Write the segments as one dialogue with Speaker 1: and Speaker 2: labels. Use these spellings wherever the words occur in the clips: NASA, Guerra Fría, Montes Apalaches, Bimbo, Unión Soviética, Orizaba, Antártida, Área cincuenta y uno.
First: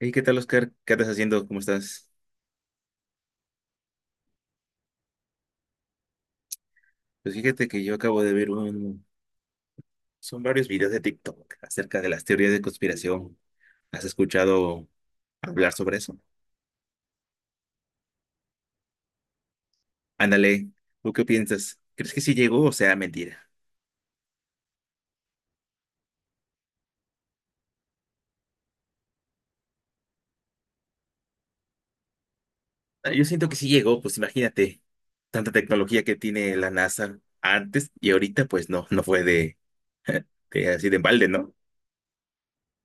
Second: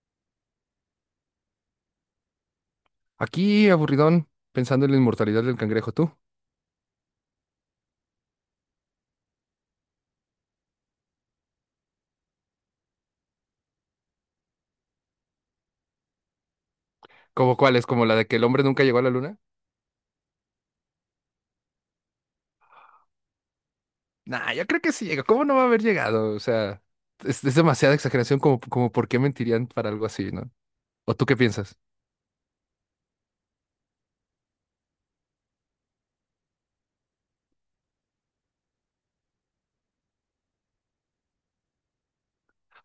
Speaker 1: Hey, ¿qué tal, Oscar? ¿Qué andas haciendo? ¿Cómo estás?
Speaker 2: Aquí, aburridón, pensando en la inmortalidad del cangrejo, ¿tú?
Speaker 1: Pues fíjate que yo acabo de ver. Son varios videos de TikTok acerca de las teorías de conspiración. ¿Has escuchado hablar sobre eso?
Speaker 2: ¿Cómo cuál es? ¿Como la de que el hombre nunca llegó a la luna?
Speaker 1: Ándale, ¿tú qué piensas? ¿Crees que sí llegó o sea mentira?
Speaker 2: Nah, yo creo que sí llega. ¿Cómo no va a haber llegado? O sea, es demasiada exageración como por qué mentirían para algo así, ¿no? ¿O tú qué piensas?
Speaker 1: Ah, yo siento que sí llegó, pues imagínate, tanta tecnología que tiene la NASA antes y ahorita, pues no, no fue de, de así de balde, ¿no?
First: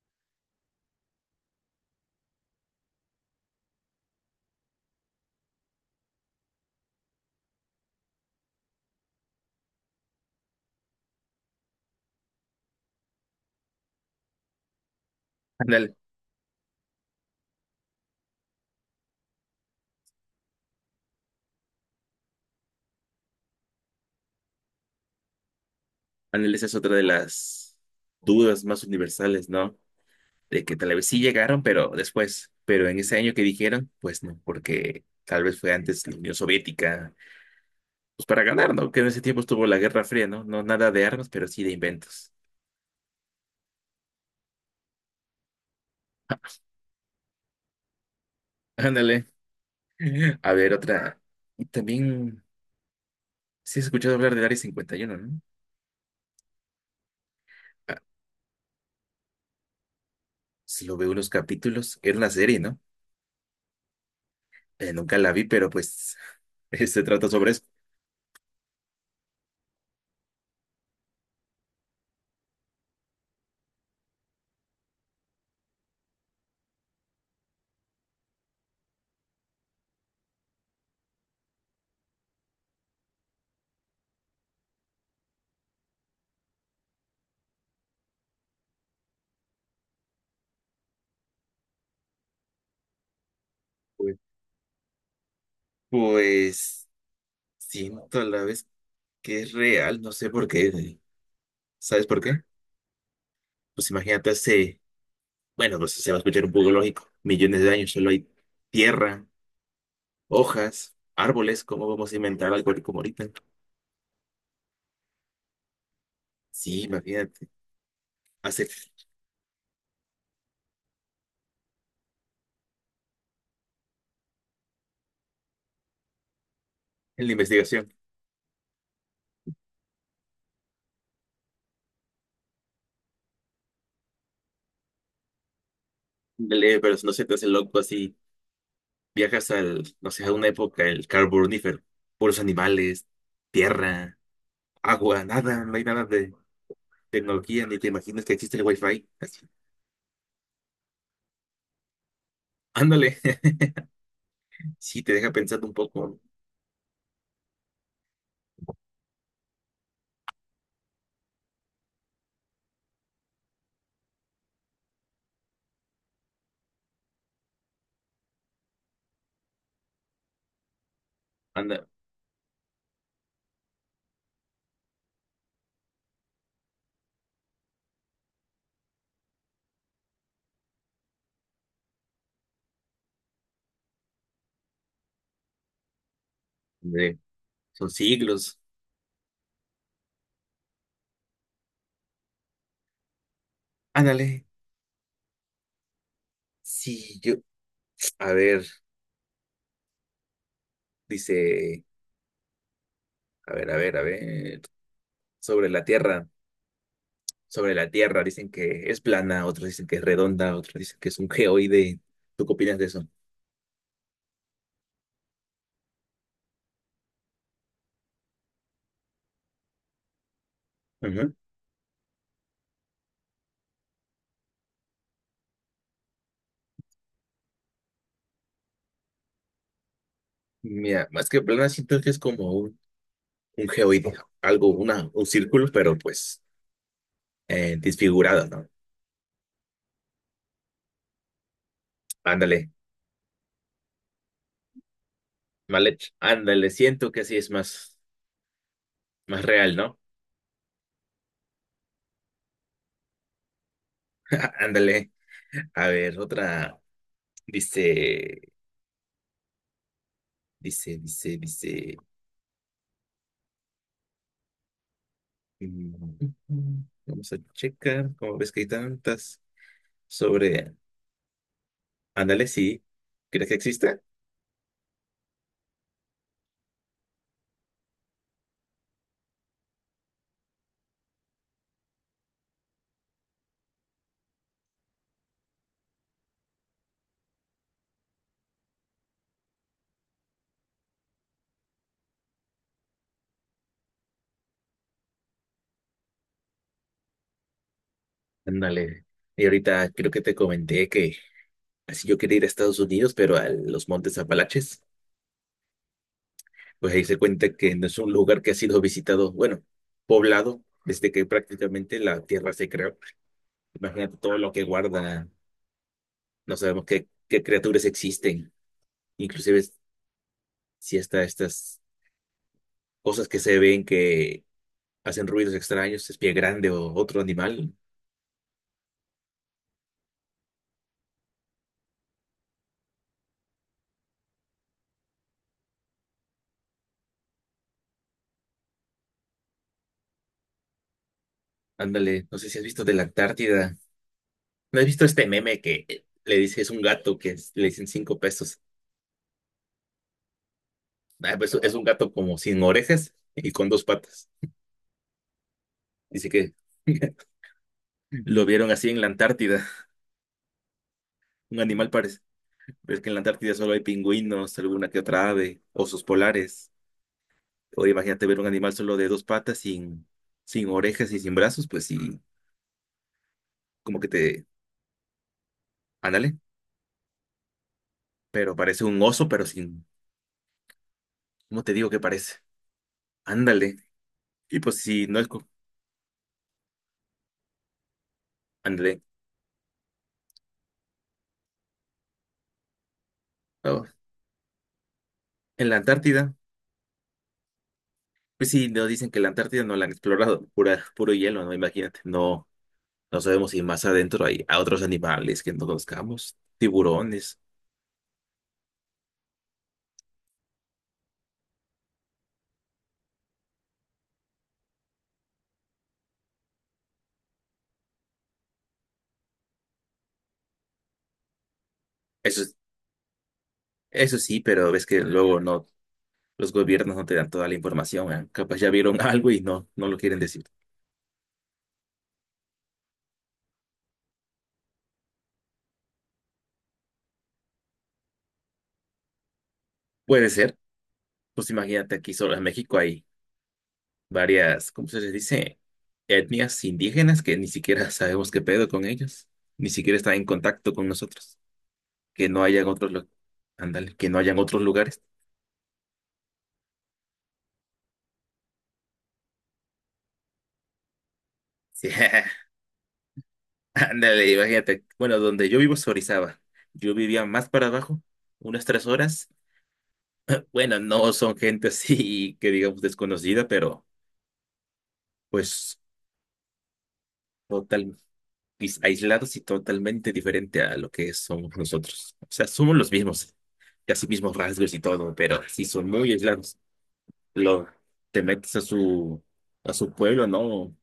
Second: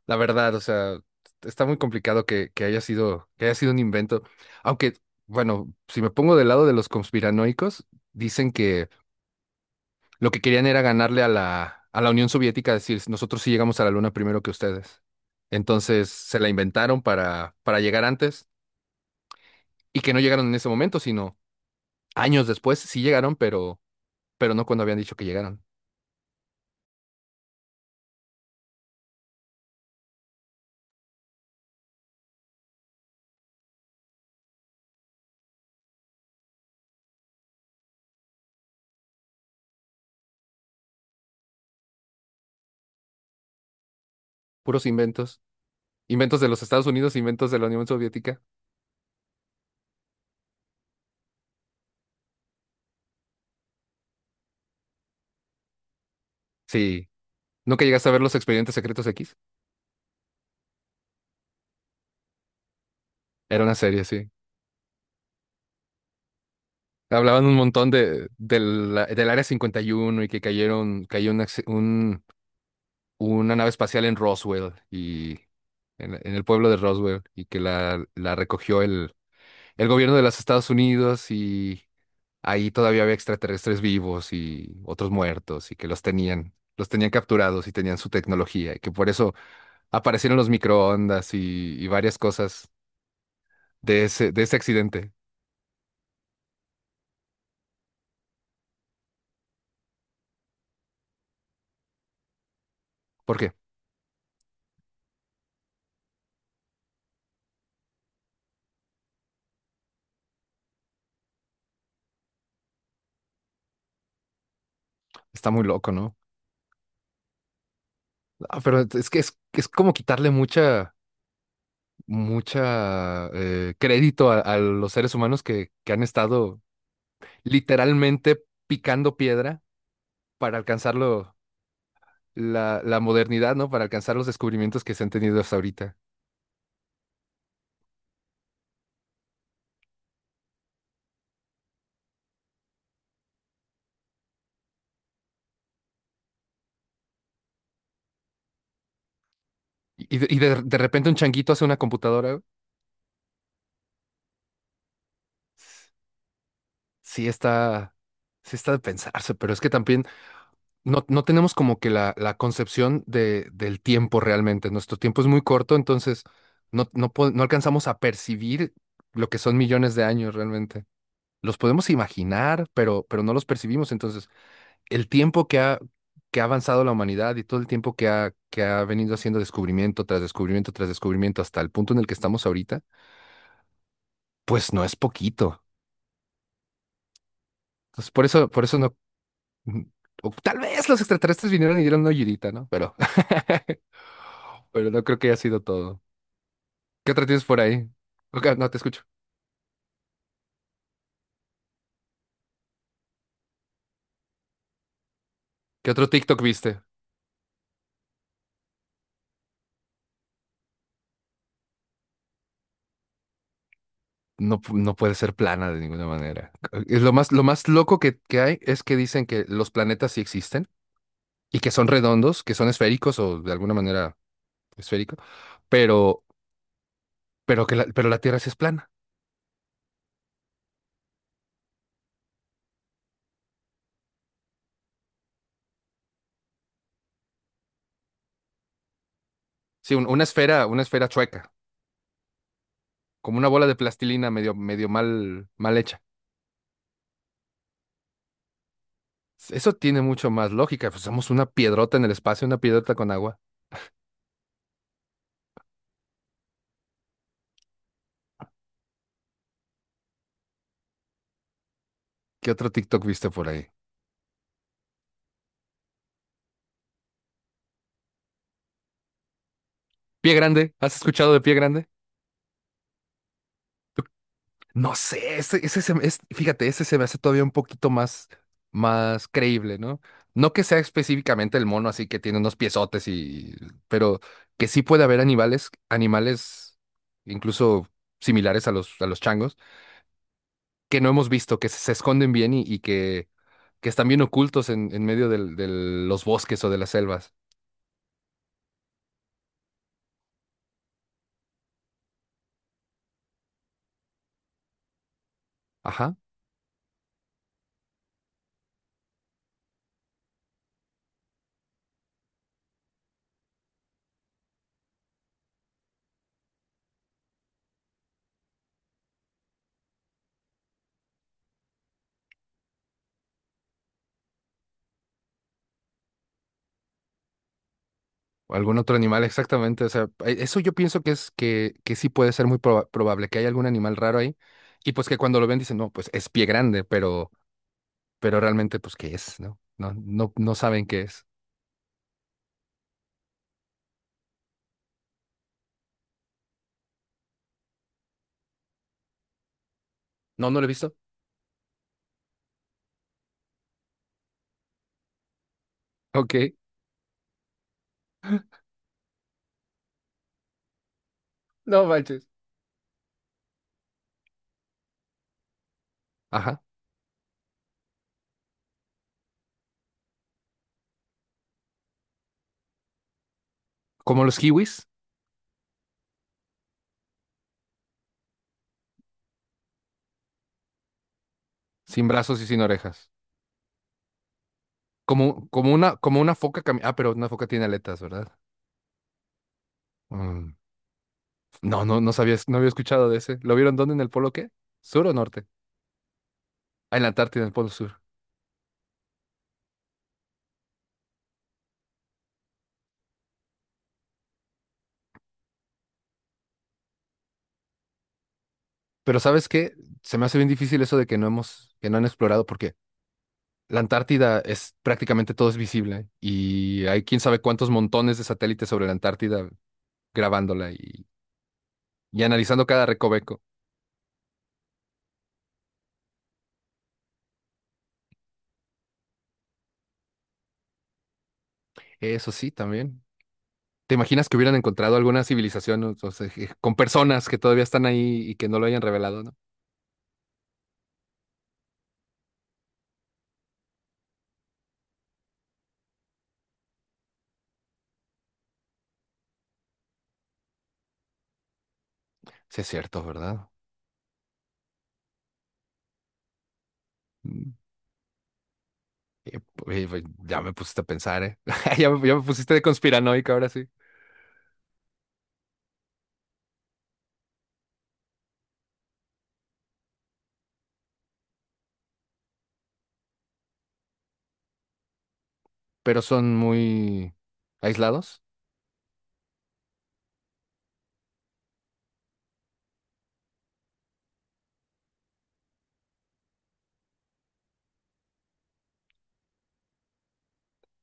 Speaker 2: La verdad, o sea, está muy complicado que haya sido, que haya sido un invento. Aunque, bueno, si me pongo del lado de los conspiranoicos, dicen que lo que querían era ganarle a la Unión Soviética, decir, nosotros sí llegamos a la Luna primero que ustedes.
Speaker 1: Ándale,
Speaker 2: Entonces se la inventaron para llegar antes y que no llegaron en ese momento, sino años después sí llegaron, pero no cuando habían dicho que llegaron.
Speaker 1: ándale, esa es otra de las dudas más universales, ¿no? De que tal vez sí llegaron, pero después, pero en ese año que dijeron, pues no, porque tal vez fue antes la Unión Soviética, pues para ganar, ¿no? Que en ese tiempo estuvo la Guerra Fría, ¿no? No nada de armas, pero sí de inventos.
Speaker 2: Puros inventos. Inventos de los Estados Unidos, inventos de la Unión Soviética.
Speaker 1: Ándale. A ver, otra. Y también, sí has escuchado hablar del Área 51, ¿no?
Speaker 2: Sí. ¿Nunca
Speaker 1: Ah,
Speaker 2: llegaste a ver los Expedientes Secretos X?
Speaker 1: sí lo veo unos capítulos, era una serie, ¿no?
Speaker 2: Era una serie, sí.
Speaker 1: Nunca la vi, pero pues se trata
Speaker 2: Hablaban
Speaker 1: sobre
Speaker 2: un
Speaker 1: eso.
Speaker 2: montón del Área 51 y uno y que cayeron, cayó un acci- un- una nave espacial en Roswell y en el pueblo de Roswell y que la recogió el gobierno de los Estados Unidos y ahí todavía había extraterrestres vivos y otros muertos y que los tenían capturados y tenían su tecnología y que por eso aparecieron los microondas y varias cosas
Speaker 1: Pues,
Speaker 2: de ese accidente.
Speaker 1: pues siento a la vez que es real, no sé por qué. ¿Sabes por qué?
Speaker 2: ¿Por qué?
Speaker 1: Pues imagínate. Hace Bueno, pues se va a escuchar un poco lógico. Millones de años solo hay tierra, hojas, árboles. ¿Cómo vamos a inventar algo como ahorita?
Speaker 2: Está muy loco, ¿no?
Speaker 1: Sí, imagínate.
Speaker 2: Ah,
Speaker 1: Hacer
Speaker 2: pero es que es como quitarle mucha mucha crédito a los seres humanos que han estado
Speaker 1: la investigación.
Speaker 2: literalmente picando piedra para la modernidad, ¿no? Para alcanzar los descubrimientos que se han tenido hasta ahorita.
Speaker 1: Dale, pero no se te hace loco así. Viajas no sé, a una época, el carbonífero. Puros animales, tierra, agua, nada. No hay nada de tecnología, ni te imaginas que existe el wifi. Así.
Speaker 2: De repente un changuito hace una computadora, güey.
Speaker 1: Ándale. Sí, te deja pensando un poco.
Speaker 2: Sí está, sí está de pensarse, pero es que también no tenemos como que la concepción del tiempo realmente. Nuestro tiempo es muy corto, entonces no alcanzamos a percibir lo que son millones de años realmente. Los
Speaker 1: Anda,
Speaker 2: podemos imaginar, pero no los percibimos. Entonces, el tiempo que ha avanzado la humanidad y todo el tiempo que ha venido haciendo descubrimiento tras descubrimiento tras descubrimiento hasta el punto en el que estamos ahorita, pues no es poquito.
Speaker 1: hombre, son
Speaker 2: Entonces,
Speaker 1: siglos.
Speaker 2: por eso no. mm, o tal vez los extraterrestres vinieron y dieron una ayudita, ¿no? Pero,
Speaker 1: Ándale.
Speaker 2: pero no creo que haya sido todo. ¿Qué
Speaker 1: Sí,
Speaker 2: otra
Speaker 1: yo.
Speaker 2: tienes por ahí?
Speaker 1: A
Speaker 2: Ok,
Speaker 1: ver,
Speaker 2: no te escucho.
Speaker 1: dice. A ver, a ver, a ver. Sobre la
Speaker 2: ¿Qué otro
Speaker 1: Tierra.
Speaker 2: TikTok viste?
Speaker 1: Sobre la Tierra. Dicen que es plana, otros dicen que es redonda, otros dicen que es un geoide. ¿Tú qué opinas de eso?
Speaker 2: No puede ser plana de ninguna manera. Es lo más loco que hay es que dicen que los planetas sí existen
Speaker 1: Ujú.
Speaker 2: y que son redondos, que son esféricos o de alguna manera esférico, pero, pero que pero la Tierra sí es plana.
Speaker 1: Mira, más que plana siento que es como un geoide. Algo, un círculo, pero pues disfigurado, ¿no?
Speaker 2: Sí, una esfera chueca,
Speaker 1: Ándale,
Speaker 2: como una bola de plastilina medio, medio mal, mal
Speaker 1: mal
Speaker 2: hecha.
Speaker 1: hecho. Ándale, siento que así es más, más
Speaker 2: Eso
Speaker 1: real, ¿no?
Speaker 2: tiene mucho más lógica. Pues somos una piedrota en el espacio, una piedrota con agua.
Speaker 1: Ándale. A ver, otra. Dice, dice.
Speaker 2: ¿Qué otro TikTok viste por ahí?
Speaker 1: mm, Vamos a checar. ¿Cómo ves que hay tantas?
Speaker 2: Pie grande,
Speaker 1: Sobre
Speaker 2: ¿has escuchado de pie grande?
Speaker 1: Ándale, sí. ¿Crees que existe?
Speaker 2: No sé, ese, es, fíjate, ese se me hace todavía un poquito más, más creíble, ¿no? No que sea específicamente el mono así que tiene unos piezotes y, pero que sí puede haber animales, animales incluso similares a los changos, que no hemos visto, se esconden bien y que están bien ocultos en medio de los bosques o de las selvas.
Speaker 1: Ándale. Y ahorita creo que te comenté que así yo quería ir a Estados Unidos, pero a los Montes Apalaches,
Speaker 2: Ajá.
Speaker 1: pues ahí se cuenta que no es un lugar que ha sido visitado, bueno, poblado, desde que prácticamente la tierra se creó. Imagínate todo lo que guarda, no sabemos qué, qué criaturas existen, inclusive si hasta estas cosas que se ven que hacen ruidos extraños, es pie grande o otro animal.
Speaker 2: O algún otro animal, exactamente. O sea, eso yo pienso que es que sí puede ser probable, que hay algún animal raro ahí, y pues que cuando lo ven dicen, no, pues es pie grande, pero realmente, pues, ¿qué es? ¿No? No saben qué es.
Speaker 1: Ándale, no sé si has visto de la Antártida. ¿No has visto este meme que le dice es un gato que le dicen 5 pesos?
Speaker 2: No, no lo he visto.
Speaker 1: Ah, pues, es un gato como sin orejas y con dos patas. Dice
Speaker 2: Ok,
Speaker 1: que lo vieron así en la Antártida. Un
Speaker 2: no
Speaker 1: animal parece.
Speaker 2: manches.
Speaker 1: Ves que en la Antártida solo hay pingüinos, alguna que otra ave, osos
Speaker 2: Ajá.
Speaker 1: polares. O imagínate ver un animal solo de dos patas, sin orejas y sin brazos, pues sí, como que
Speaker 2: Como los
Speaker 1: te.
Speaker 2: kiwis,
Speaker 1: Ándale. Pero parece un oso, pero sin. ¿Cómo te digo que
Speaker 2: sin
Speaker 1: parece?
Speaker 2: brazos y sin orejas.
Speaker 1: Ándale. Y pues si no es.
Speaker 2: Como una foca Ah, pero una foca tiene aletas, ¿verdad?
Speaker 1: Ándale.
Speaker 2: Mm, no sabías, no había escuchado de ese. ¿Lo vieron
Speaker 1: Oh,
Speaker 2: dónde? ¿En el polo qué? ¿Sur o norte?
Speaker 1: en la Antártida.
Speaker 2: Ah, en la Antártida, en el polo sur.
Speaker 1: Pues sí, no dicen que la Antártida no la han explorado, puro hielo, ¿no? Imagínate, no, no sabemos si más adentro hay a otros animales que no conozcamos, tiburones,
Speaker 2: Pero ¿sabes qué? Se me hace bien difícil eso de que no hemos, que no han explorado, porque la Antártida es prácticamente todo es visible y hay quién sabe cuántos montones de satélites sobre la Antártida grabándola y
Speaker 1: eso, es-
Speaker 2: analizando cada recoveco.
Speaker 1: eso sí, pero ves que luego no, los gobiernos no te dan toda la información, ¿eh? Capaz ya vieron algo y no, no lo quieren decir.
Speaker 2: Eso sí, también. ¿Te imaginas que hubieran encontrado alguna civilización o sea, con personas que todavía están ahí y que no lo hayan revelado, ¿no?
Speaker 1: Puede ser, pues imagínate aquí solo en México hay varias, ¿cómo se les dice? Etnias indígenas que ni siquiera sabemos qué pedo con ellos, ni siquiera están en contacto con nosotros, que no
Speaker 2: Sí,
Speaker 1: hayan
Speaker 2: es
Speaker 1: otros,
Speaker 2: cierto, ¿verdad?
Speaker 1: ándale, que no hayan otros lugares.
Speaker 2: Mm. Eh, oye, ya me pusiste a pensar, ¿eh?
Speaker 1: Sí.
Speaker 2: Ya me pusiste de conspiranoica ahora sí.
Speaker 1: Ándale, imagínate. Bueno, donde yo vivo es Orizaba. Yo vivía más para abajo, unas 3 horas. Bueno, no son gente así que digamos desconocida, pero pues
Speaker 2: Pero son muy
Speaker 1: total,
Speaker 2: aislados.
Speaker 1: aislados y totalmente diferente a lo que somos nosotros. O sea, somos los mismos, casi mismos rasgos y todo, pero sí son muy aislados. Lo, te metes a su pueblo, no,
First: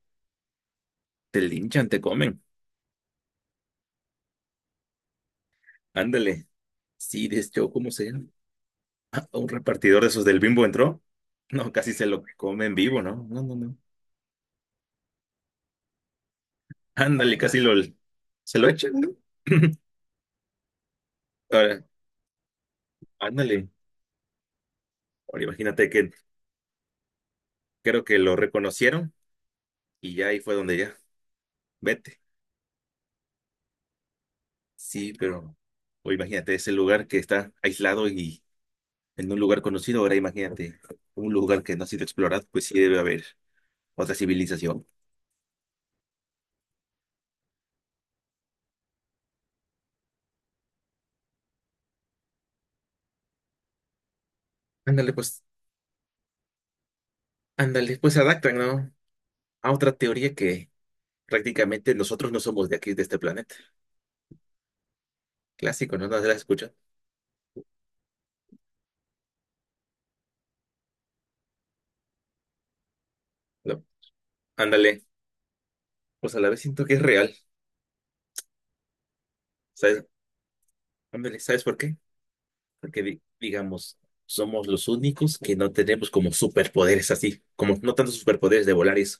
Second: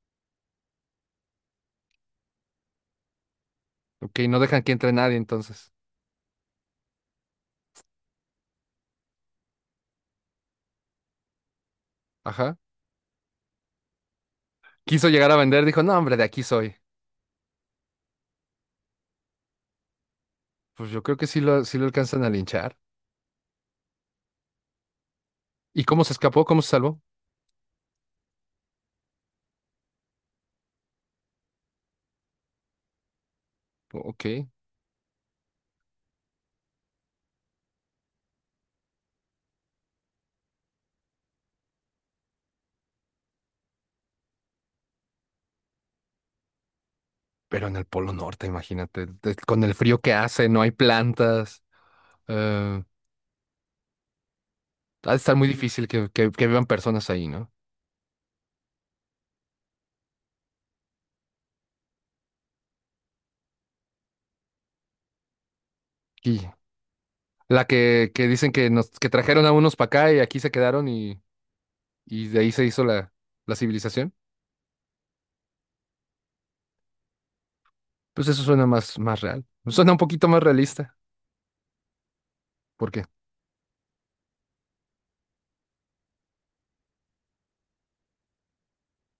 Speaker 1: te linchan, te comen.
Speaker 2: Ok, no dejan que entre nadie entonces.
Speaker 1: Ándale. Sí, desde yo, ¿cómo sea? Un repartidor de esos del Bimbo entró. No, casi se lo
Speaker 2: Ajá.
Speaker 1: come en vivo, ¿no? No, no, no.
Speaker 2: Quiso llegar a vender, dijo, no, hombre, de aquí soy.
Speaker 1: Ándale, casi lo se lo echan, ¿no?
Speaker 2: Pues yo creo que sí
Speaker 1: Ahora,
Speaker 2: lo alcanzan a linchar.
Speaker 1: ándale. Ahora
Speaker 2: ¿Y
Speaker 1: imagínate
Speaker 2: cómo
Speaker 1: que
Speaker 2: se escapó? ¿Cómo se salvó?
Speaker 1: creo que lo reconocieron y ya ahí fue donde ya, vete.
Speaker 2: Ok.
Speaker 1: Sí, pero o imagínate ese lugar que está aislado y en un lugar conocido. Ahora imagínate un lugar que no ha sido explorado, pues sí debe haber otra civilización.
Speaker 2: Pero en el Polo Norte, imagínate, con el frío que hace, no hay plantas. eh, ha
Speaker 1: Ándale,
Speaker 2: de estar
Speaker 1: pues,
Speaker 2: muy difícil que vivan personas ahí, ¿no?
Speaker 1: ándale, pues se adaptan, ¿no? A otra teoría que prácticamente nosotros no somos de aquí, de este planeta. Clásico, ¿no? ¿No se la
Speaker 2: Y
Speaker 1: escucha?
Speaker 2: la que dicen que nos, que trajeron a unos para acá y aquí se quedaron y de ahí se hizo la
Speaker 1: No.
Speaker 2: civilización.
Speaker 1: Ándale. Pues a la vez siento que es real.
Speaker 2: Pues eso suena más, más real. Suena un
Speaker 1: ¿Sabes?
Speaker 2: poquito más realista.
Speaker 1: Ándale, ¿sabes por qué? Porque,
Speaker 2: Porque
Speaker 1: digamos, somos los únicos que no tenemos como superpoderes así. Como no tantos superpoderes de volar y eso.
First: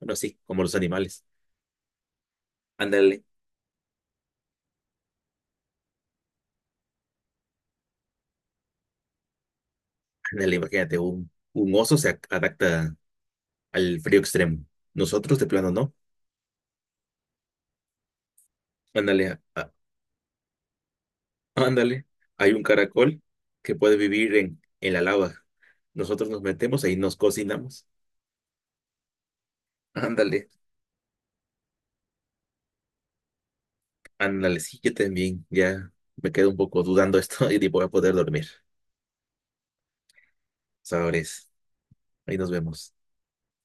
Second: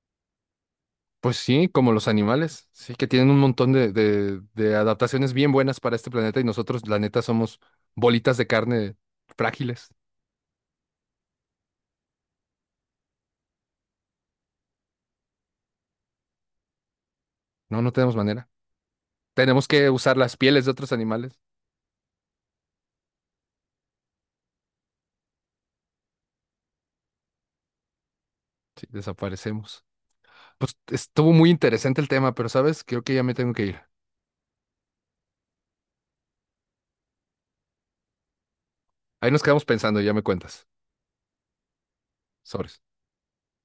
Speaker 1: Bueno, sí, como los animales.
Speaker 2: pues sí, como los animales, sí, que
Speaker 1: Ándale,
Speaker 2: tienen un montón de adaptaciones bien buenas para este planeta y nosotros, la neta, somos bolitas de carne frágiles.
Speaker 1: ándale, imagínate, un oso se adapta al frío extremo. Nosotros de plano no.
Speaker 2: No, no tenemos manera.
Speaker 1: Ándale.
Speaker 2: Tenemos que usar las pieles de otros animales.
Speaker 1: Ándale, hay un caracol que puede vivir en la lava. Nosotros nos metemos ahí, nos cocinamos.
Speaker 2: Sí, desaparecemos.
Speaker 1: Ándale,
Speaker 2: Pues estuvo muy interesante el tema, pero sabes, creo que ya me tengo que ir.
Speaker 1: ándale, sí, yo también. Ya me quedo un poco dudando esto y ni voy a poder dormir.
Speaker 2: Ahí nos quedamos pensando y ya me cuentas.
Speaker 1: Sabores, ahí nos
Speaker 2: Sobre.
Speaker 1: vemos.